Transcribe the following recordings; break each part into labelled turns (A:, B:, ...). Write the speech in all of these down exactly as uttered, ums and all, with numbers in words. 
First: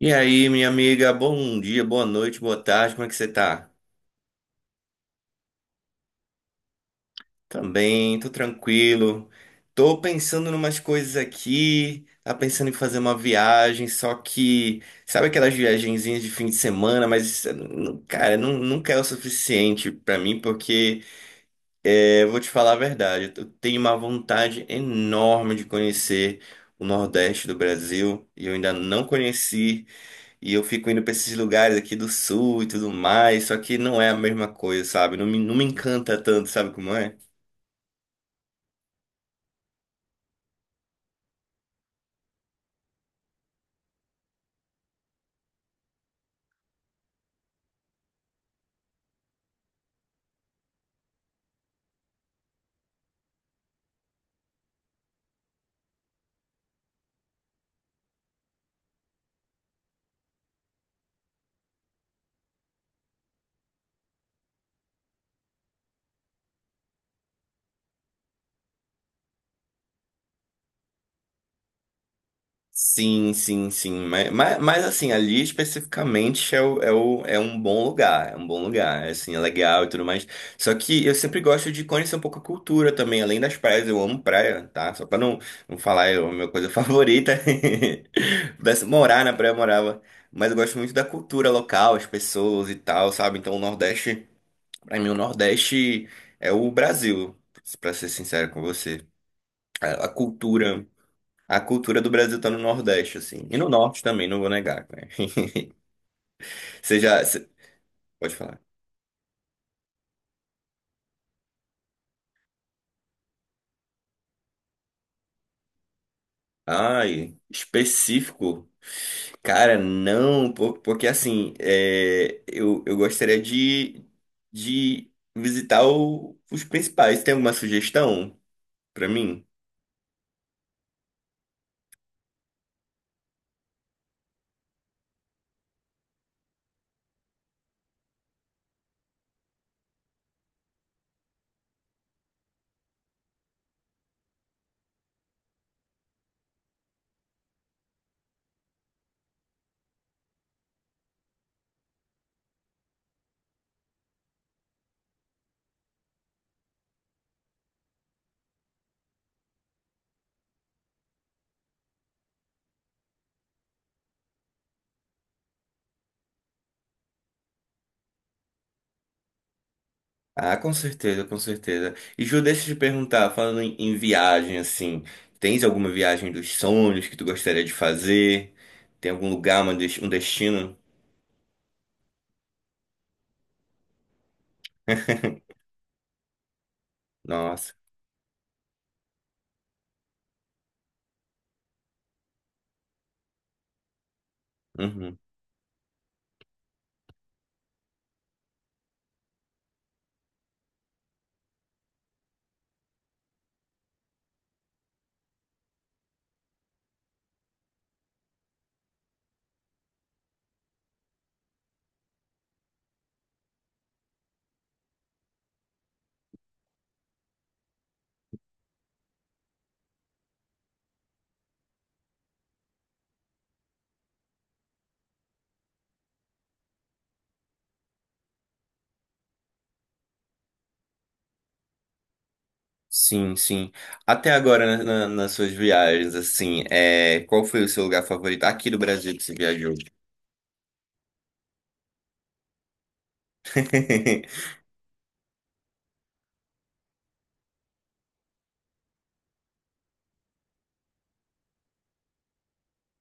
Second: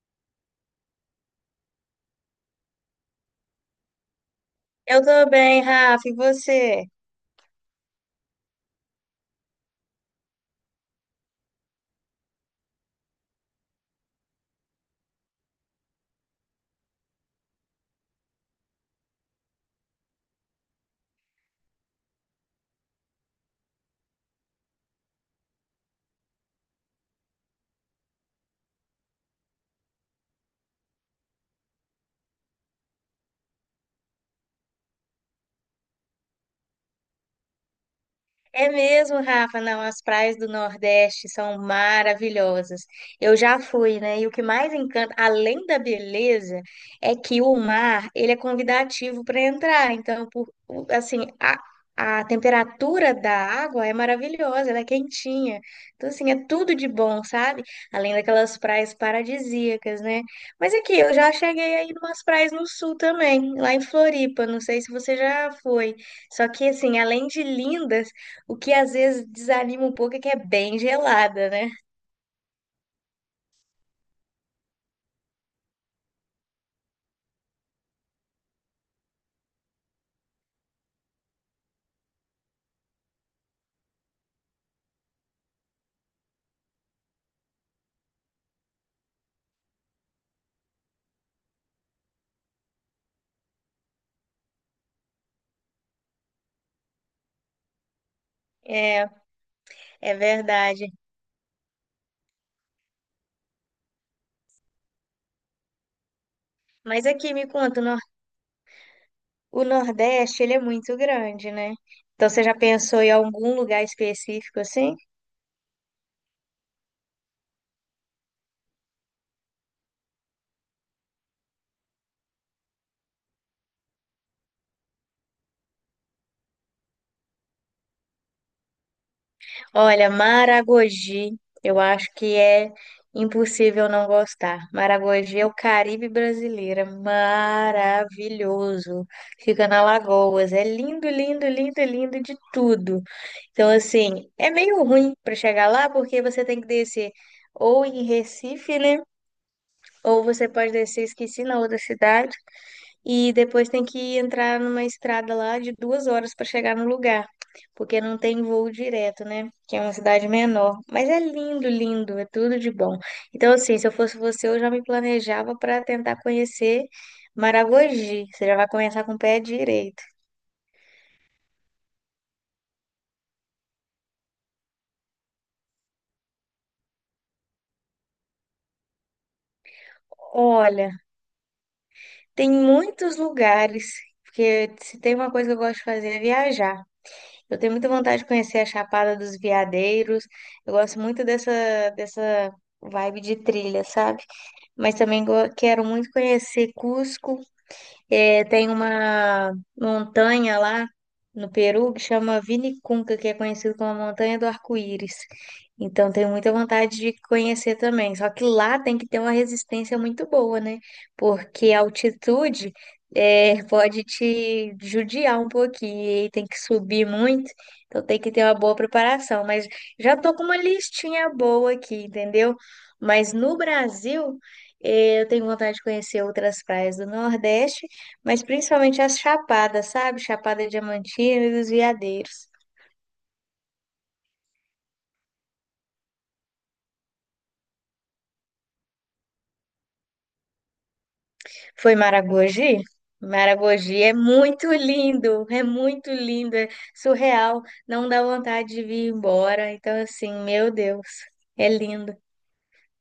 A: E aí, minha amiga, bom dia, boa noite, boa tarde, como é que você tá?
B: Eu tô bem, Rafa, e você?
A: Também, tô tranquilo. Tô pensando em umas coisas aqui, tá pensando em fazer uma viagem, só que, sabe aquelas viagenzinhas de fim de semana, mas, não- cara, não, nunca é o suficiente pra mim, porque, é, eu vou te falar a verdade, eu tenho uma vontade enorme de conhecer o Nordeste do Brasil e eu ainda não conheci. E eu fico indo pra esses lugares aqui do sul e tudo mais, só que não é a mesma coisa, sabe? Não me, não me encanta tanto, sabe como é?
B: É mesmo, Rafa. Não, as praias do Nordeste são maravilhosas. Eu já fui, né? E o que mais encanta, além da beleza, é que o mar, ele é convidativo para entrar. Então, por, o- assim, a, a temperatura da água é maravilhosa, ela é quentinha. Então, assim, é tudo de bom, sabe? Além daquelas praias paradisíacas, né? Mas aqui, eu já cheguei aí umas praias no sul também, lá em Floripa. Não sei se você já foi. Só que, assim, além de lindas o que às vezes desanima um pouco é que é bem gelada, né?
A: Sim, sim, sim. Mas, mas, mas, assim, ali especificamente é, o, é, o, é um bom lugar, é um bom lugar, é, assim, é legal e tudo mais. Só que eu sempre gosto de conhecer um pouco a cultura também, além das praias, eu amo praia, tá? Só pra não, não falar, é a minha coisa favorita. Pudesse morar na praia, eu morava. Mas eu gosto muito da cultura local, as pessoas e tal, sabe? Então o Nordeste. Para mim, o Nordeste é o Brasil, para ser sincero com você.
B: É,
A: A a
B: é
A: cultura,
B: verdade.
A: a cultura do Brasil tá no Nordeste, assim. E no Norte também, não vou negar, né? Você
B: Mas
A: já,
B: aqui me
A: você-
B: conta, o Nor-
A: Pode falar.
B: o Nordeste, ele é muito grande, né? Então você já pensou em algum lugar específico assim?
A: Ai, específico. Cara, não, po- Porque assim, é, eu, eu gostaria de, de visitar o- os principais. Tem alguma sugestão para mim?
B: Olha, Maragogi, eu acho que é impossível não gostar. Maragogi é o Caribe brasileiro, é maravilhoso. Fica na Lagoas, é lindo, lindo, lindo, lindo de tudo. Então, assim, é meio ruim para chegar lá porque você tem que descer ou em Recife, né? Ou você pode descer, esqueci, na outra cidade. E depois tem que entrar numa estrada lá de duas horas para chegar no lugar, porque não tem voo direto, né? Que é uma cidade menor. Mas é lindo, lindo, é tudo de bom. Então, assim, se eu fosse você, eu já me planejava para tentar conhecer Maragogi. Você já vai começar com o pé direito.
A: Ah, com certeza, com certeza. E Ju, deixa eu te perguntar, falando em, em viagem, assim, tens alguma viagem dos sonhos que tu gostaria de fazer? Tem algum lugar, uma des- um destino?
B: Olha. Tem muitos lugares, porque se tem uma coisa que eu gosto de fazer é viajar. Eu tenho
A: Nossa.
B: muita vontade de conhecer a Chapada dos Veadeiros. Eu gosto muito dessa, dessa vibe de trilha, sabe? Mas
A: Uhum.
B: também go- quero muito conhecer Cusco. É, tem uma montanha lá no Peru que chama Vinicunca, que é conhecido como a Montanha do Arco-Íris. Então, tenho muita vontade de conhecer também. Só que lá tem que ter uma resistência muito boa, né? Porque a altitude é, pode te judiar um pouquinho e tem que subir muito. Então, tem que ter uma boa preparação. Mas já tô com uma listinha boa aqui, entendeu? Mas no Brasil. Eh, Eu tenho vontade de conhecer outras praias do Nordeste. Mas principalmente as chapadas, sabe? Chapada Diamantina e os Veadeiros.
A: Sim, sim. Até agora, na- na- nas suas viagens, assim, é, qual foi o seu lugar favorito aqui do Brasil que você viajou?
B: Foi Maragogi? Maragogi é muito lindo, é muito lindo, é surreal, não dá vontade de vir embora. Então, assim, meu Deus, é lindo.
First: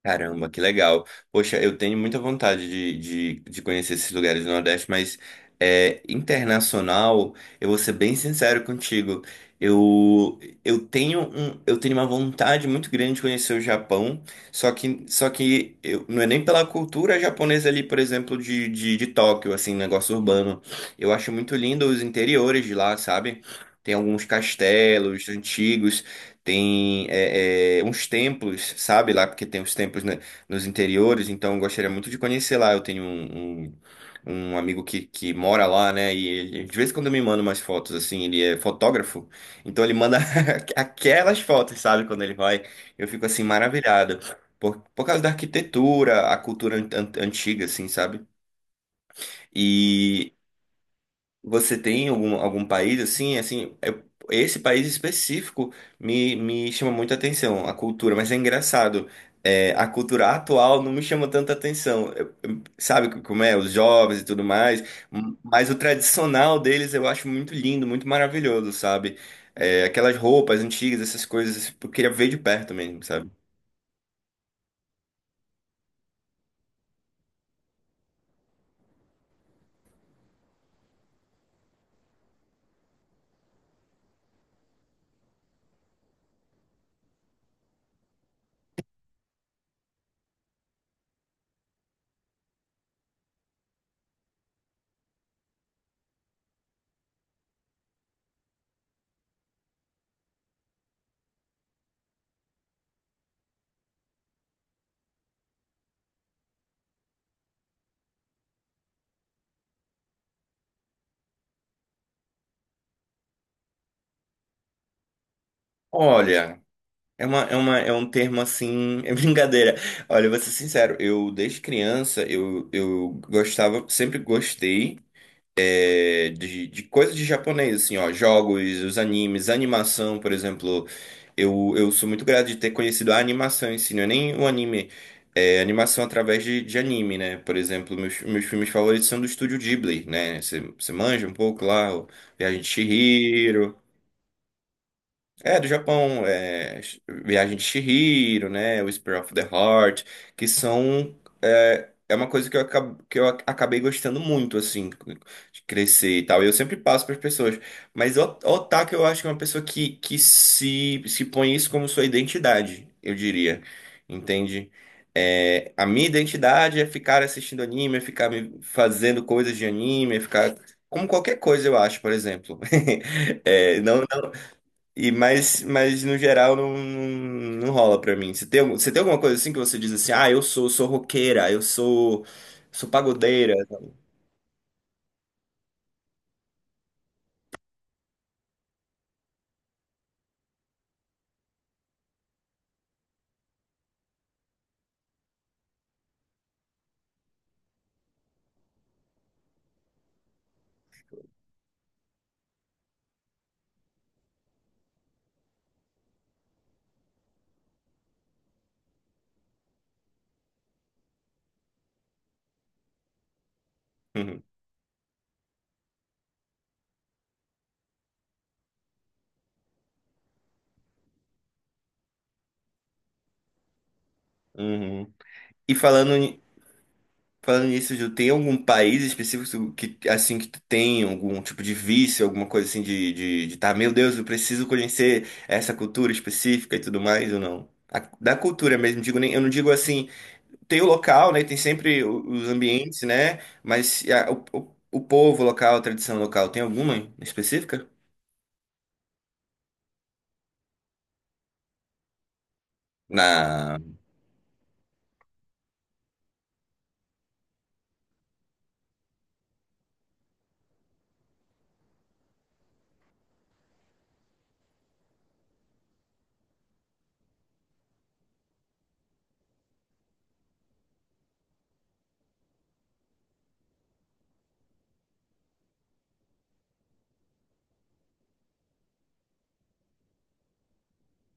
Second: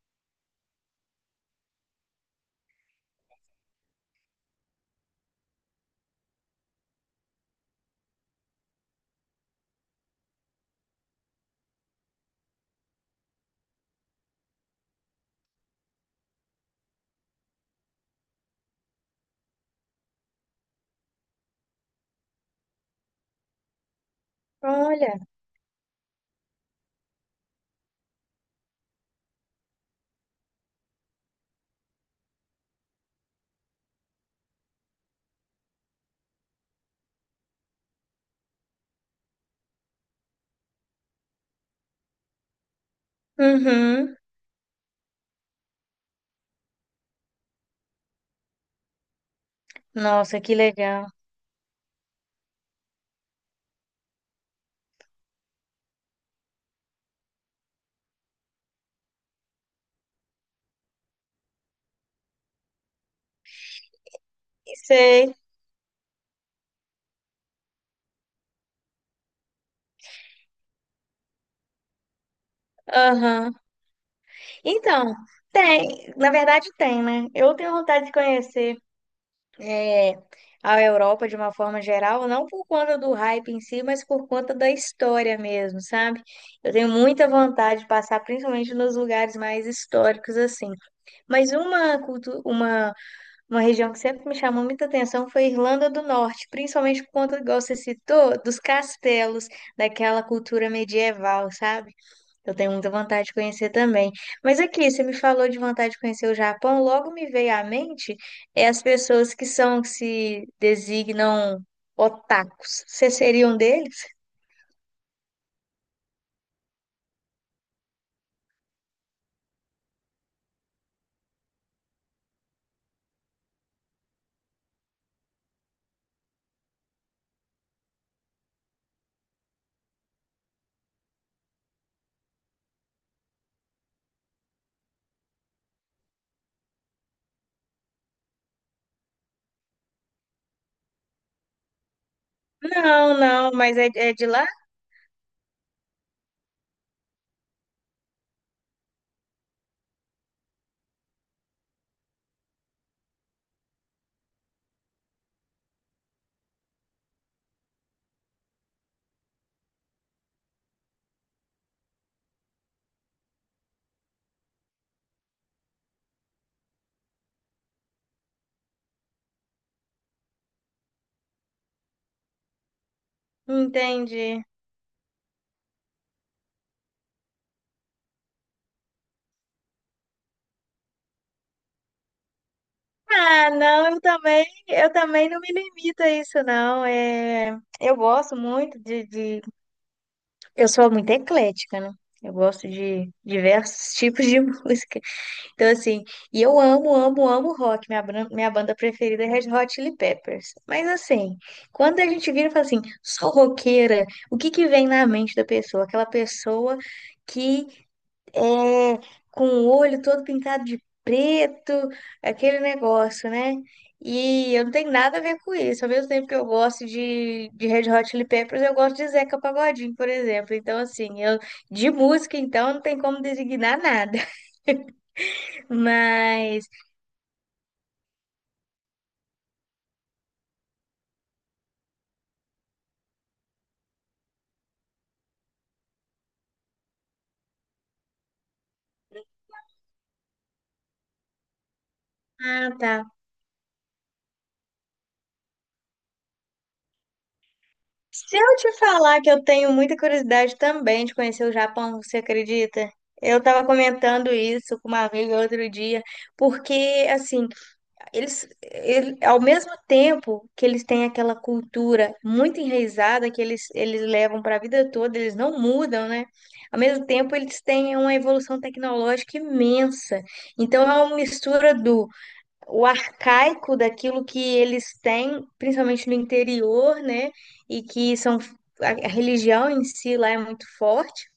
A: Caramba, que legal. Poxa, eu tenho muita vontade de, de, de conhecer esses lugares do Nordeste, mas é, internacional, eu vou ser bem sincero contigo. Eu, eu tenho um, eu tenho uma vontade muito grande de conhecer o Japão, só que, só que eu, não é nem pela cultura japonesa ali, por exemplo, de, de, de Tóquio, assim, negócio urbano. Eu acho muito lindo os interiores de lá, sabe? Tem alguns
B: Olha,
A: castelos antigos. Tem é, é, uns templos, sabe, lá, porque tem uns templos né, nos interiores, então eu gostaria muito de conhecer lá. Eu tenho um, um, um amigo que, que mora lá, né? E ele, de vez em quando me manda umas fotos, assim, ele é fotógrafo, então ele manda aquelas fotos, sabe, quando ele vai. Eu fico assim,
B: uhum.
A: maravilhado. Por, por causa da arquitetura, a cultura an- an- antiga, assim, sabe? E
B: Nossa, que legal.
A: você tem algum, algum país assim, assim, eu- esse país específico me, me chama muita atenção, a cultura, mas é engraçado, é, a cultura atual não me chama tanta atenção. Eu- eu- sabe como é, os jovens e tudo mais, m-
B: Sei,
A: mas o tradicional deles eu acho muito lindo, muito maravilhoso, sabe? É, aquelas roupas antigas, essas coisas, eu queria ver de perto mesmo, sabe?
B: aham. Então, tem, na verdade tem, né? Eu tenho vontade de conhecer. é, À Europa de uma forma geral, não por conta do hype em si, mas por conta da história mesmo, sabe? Eu tenho muita vontade de passar, principalmente nos lugares mais históricos assim. Mas uma, cultu- uma, uma região que sempre me chamou muita atenção foi a Irlanda do Norte, principalmente por conta, igual você citou, dos castelos, daquela cultura medieval, sabe? Eu tenho muita vontade de conhecer também. Mas aqui, você me falou de vontade de conhecer o Japão, logo me veio à mente é as pessoas que são, que se designam otakus. Você seria um deles?
A: Olha. É uma, é uma, é um termo assim, é brincadeira. Olha, eu vou ser sincero, eu desde criança, eu, eu gostava, sempre gostei é, de, de coisas de japonês, assim, ó, jogos, os animes, animação, por exemplo. Eu, eu sou muito grato de ter conhecido a animação em si, não é nem o anime, é animação através de, de anime, né? Por exemplo, meus, meus filmes favoritos são do estúdio Ghibli, né? Você você manja um pouco lá, o Viagem de
B: Não, não, mas
A: Chihiro.
B: é, é de lá?
A: É, do Japão, é, Sh- Viagem de Chihiro, né, o Whisper of the Heart, que são, é, é uma coisa que eu, acab- que eu ac- acabei gostando muito, assim, de crescer e tal, e eu sempre passo para as pessoas, mas o o otaku eu acho que é uma pessoa que, que se, se põe isso como sua identidade, eu diria, entende? É, a minha identidade é ficar assistindo anime, é ficar me fazendo coisas de anime, é ficar... Como qualquer coisa, eu acho, por exemplo. É, não
B: Entendi.
A: e mas, mas no geral não, não, não rola pra mim. Você tem, algum- você tem alguma coisa assim que você diz assim, ah, eu sou, sou roqueira, eu sou, sou
B: Ah,
A: pagodeira.
B: não, eu também, eu também não me limito a isso, não. É, eu gosto muito de, de- Eu sou muito eclética, né? Eu gosto de diversos tipos de música. Então, assim, e eu amo, amo, amo rock. Minha, bran- minha banda preferida é Red Hot Chili Peppers. Mas, assim, quando a gente vira e fala assim, sou roqueira, o que que vem na mente da pessoa? Aquela pessoa que é com o olho todo pintado de preto, aquele negócio, né?
A: Uhum,
B: E eu não tenho nada a ver com isso. Ao mesmo tempo que eu gosto de, de Red Hot Chili Peppers, eu gosto de Zeca Pagodinho, por exemplo. Então, assim, eu, de música, então, não tem como designar nada.
A: uhum. E falando, ni-
B: Mas.
A: falando nisso, Ju, tem algum país específico que assim que tu tem algum tipo de vício, alguma coisa assim de, de, de tá, meu Deus, eu preciso conhecer essa cultura específica e tudo mais ou não? A- da cultura mesmo, digo nem, eu não digo assim. Tem o local, né? Tem sempre o- os
B: Ah,
A: ambientes,
B: tá.
A: né? Mas e a- o, o, o povo local, a tradição local, tem alguma específica?
B: Se eu te falar que eu tenho muita curiosidade também de conhecer o Japão, você acredita? Eu estava
A: Na...
B: comentando isso com uma amiga outro dia, porque assim, eles, ele, ao mesmo tempo que eles têm aquela cultura muito enraizada que eles, eles levam para a vida toda, eles não mudam, né? Ao mesmo tempo, eles têm uma evolução tecnológica imensa. Então, é uma mistura do o arcaico daquilo que eles têm, principalmente no interior, né? E que são a a religião em si lá é muito forte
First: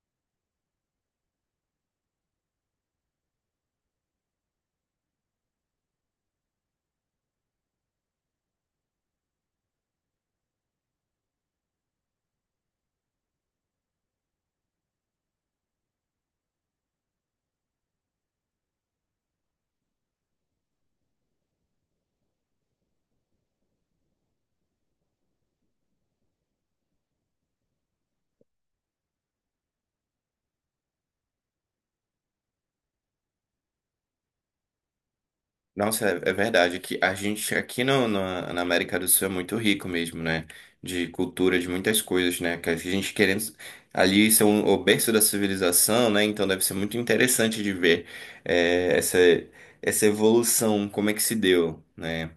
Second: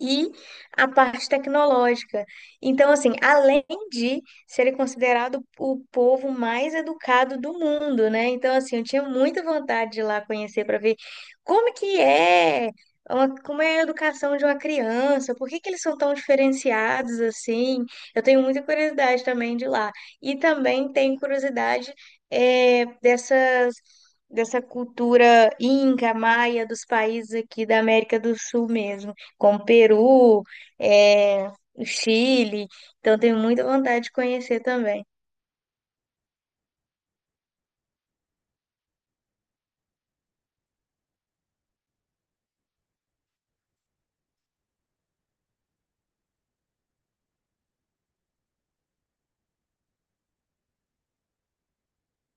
B: e a parte tecnológica. Então, assim, além de ser considerado o povo mais educado do mundo, né? Então, assim, eu tinha muita vontade de ir lá conhecer para ver como que é, uma- como é a educação de uma criança, por que que eles são tão diferenciados assim. Eu tenho muita curiosidade também de ir lá. E também tenho curiosidade é, dessas dessa cultura inca, maia dos países aqui da América do Sul mesmo como Peru, é, Chile. Então, tenho muita vontade de conhecer também.
A: Nossa, é, é verdade que a gente aqui no, na, na América do Sul é muito rico mesmo, né? De cultura, de muitas coisas, né? Que a gente querendo ali ser um- o berço da civilização, né? Então deve ser muito interessante de ver eh, essa, essa evolução, como é que se deu, né?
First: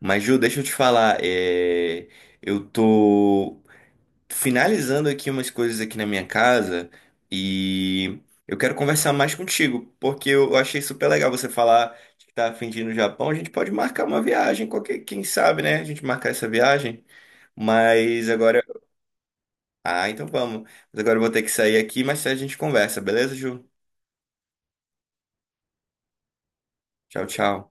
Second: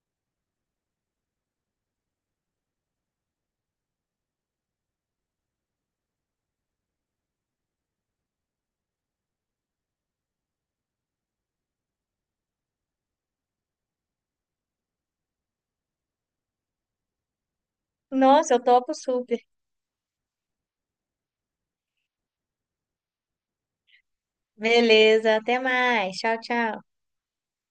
A: Mas, Ju, deixa eu te falar, eh, eu tô finalizando aqui umas coisas aqui na minha casa e eu quero conversar mais contigo, porque eu achei super legal você falar que tá a fim de ir no Japão. A gente pode marcar uma viagem, qualquer, quem sabe, né? A gente marcar essa viagem, mas
B: Nossa, eu
A: agora.
B: topo super.
A: Ah, então vamos. Mas agora eu vou ter que sair aqui, mas a gente conversa, beleza, Ju?
B: Beleza, até mais. Tchau, tchau.
A: Tchau, tchau.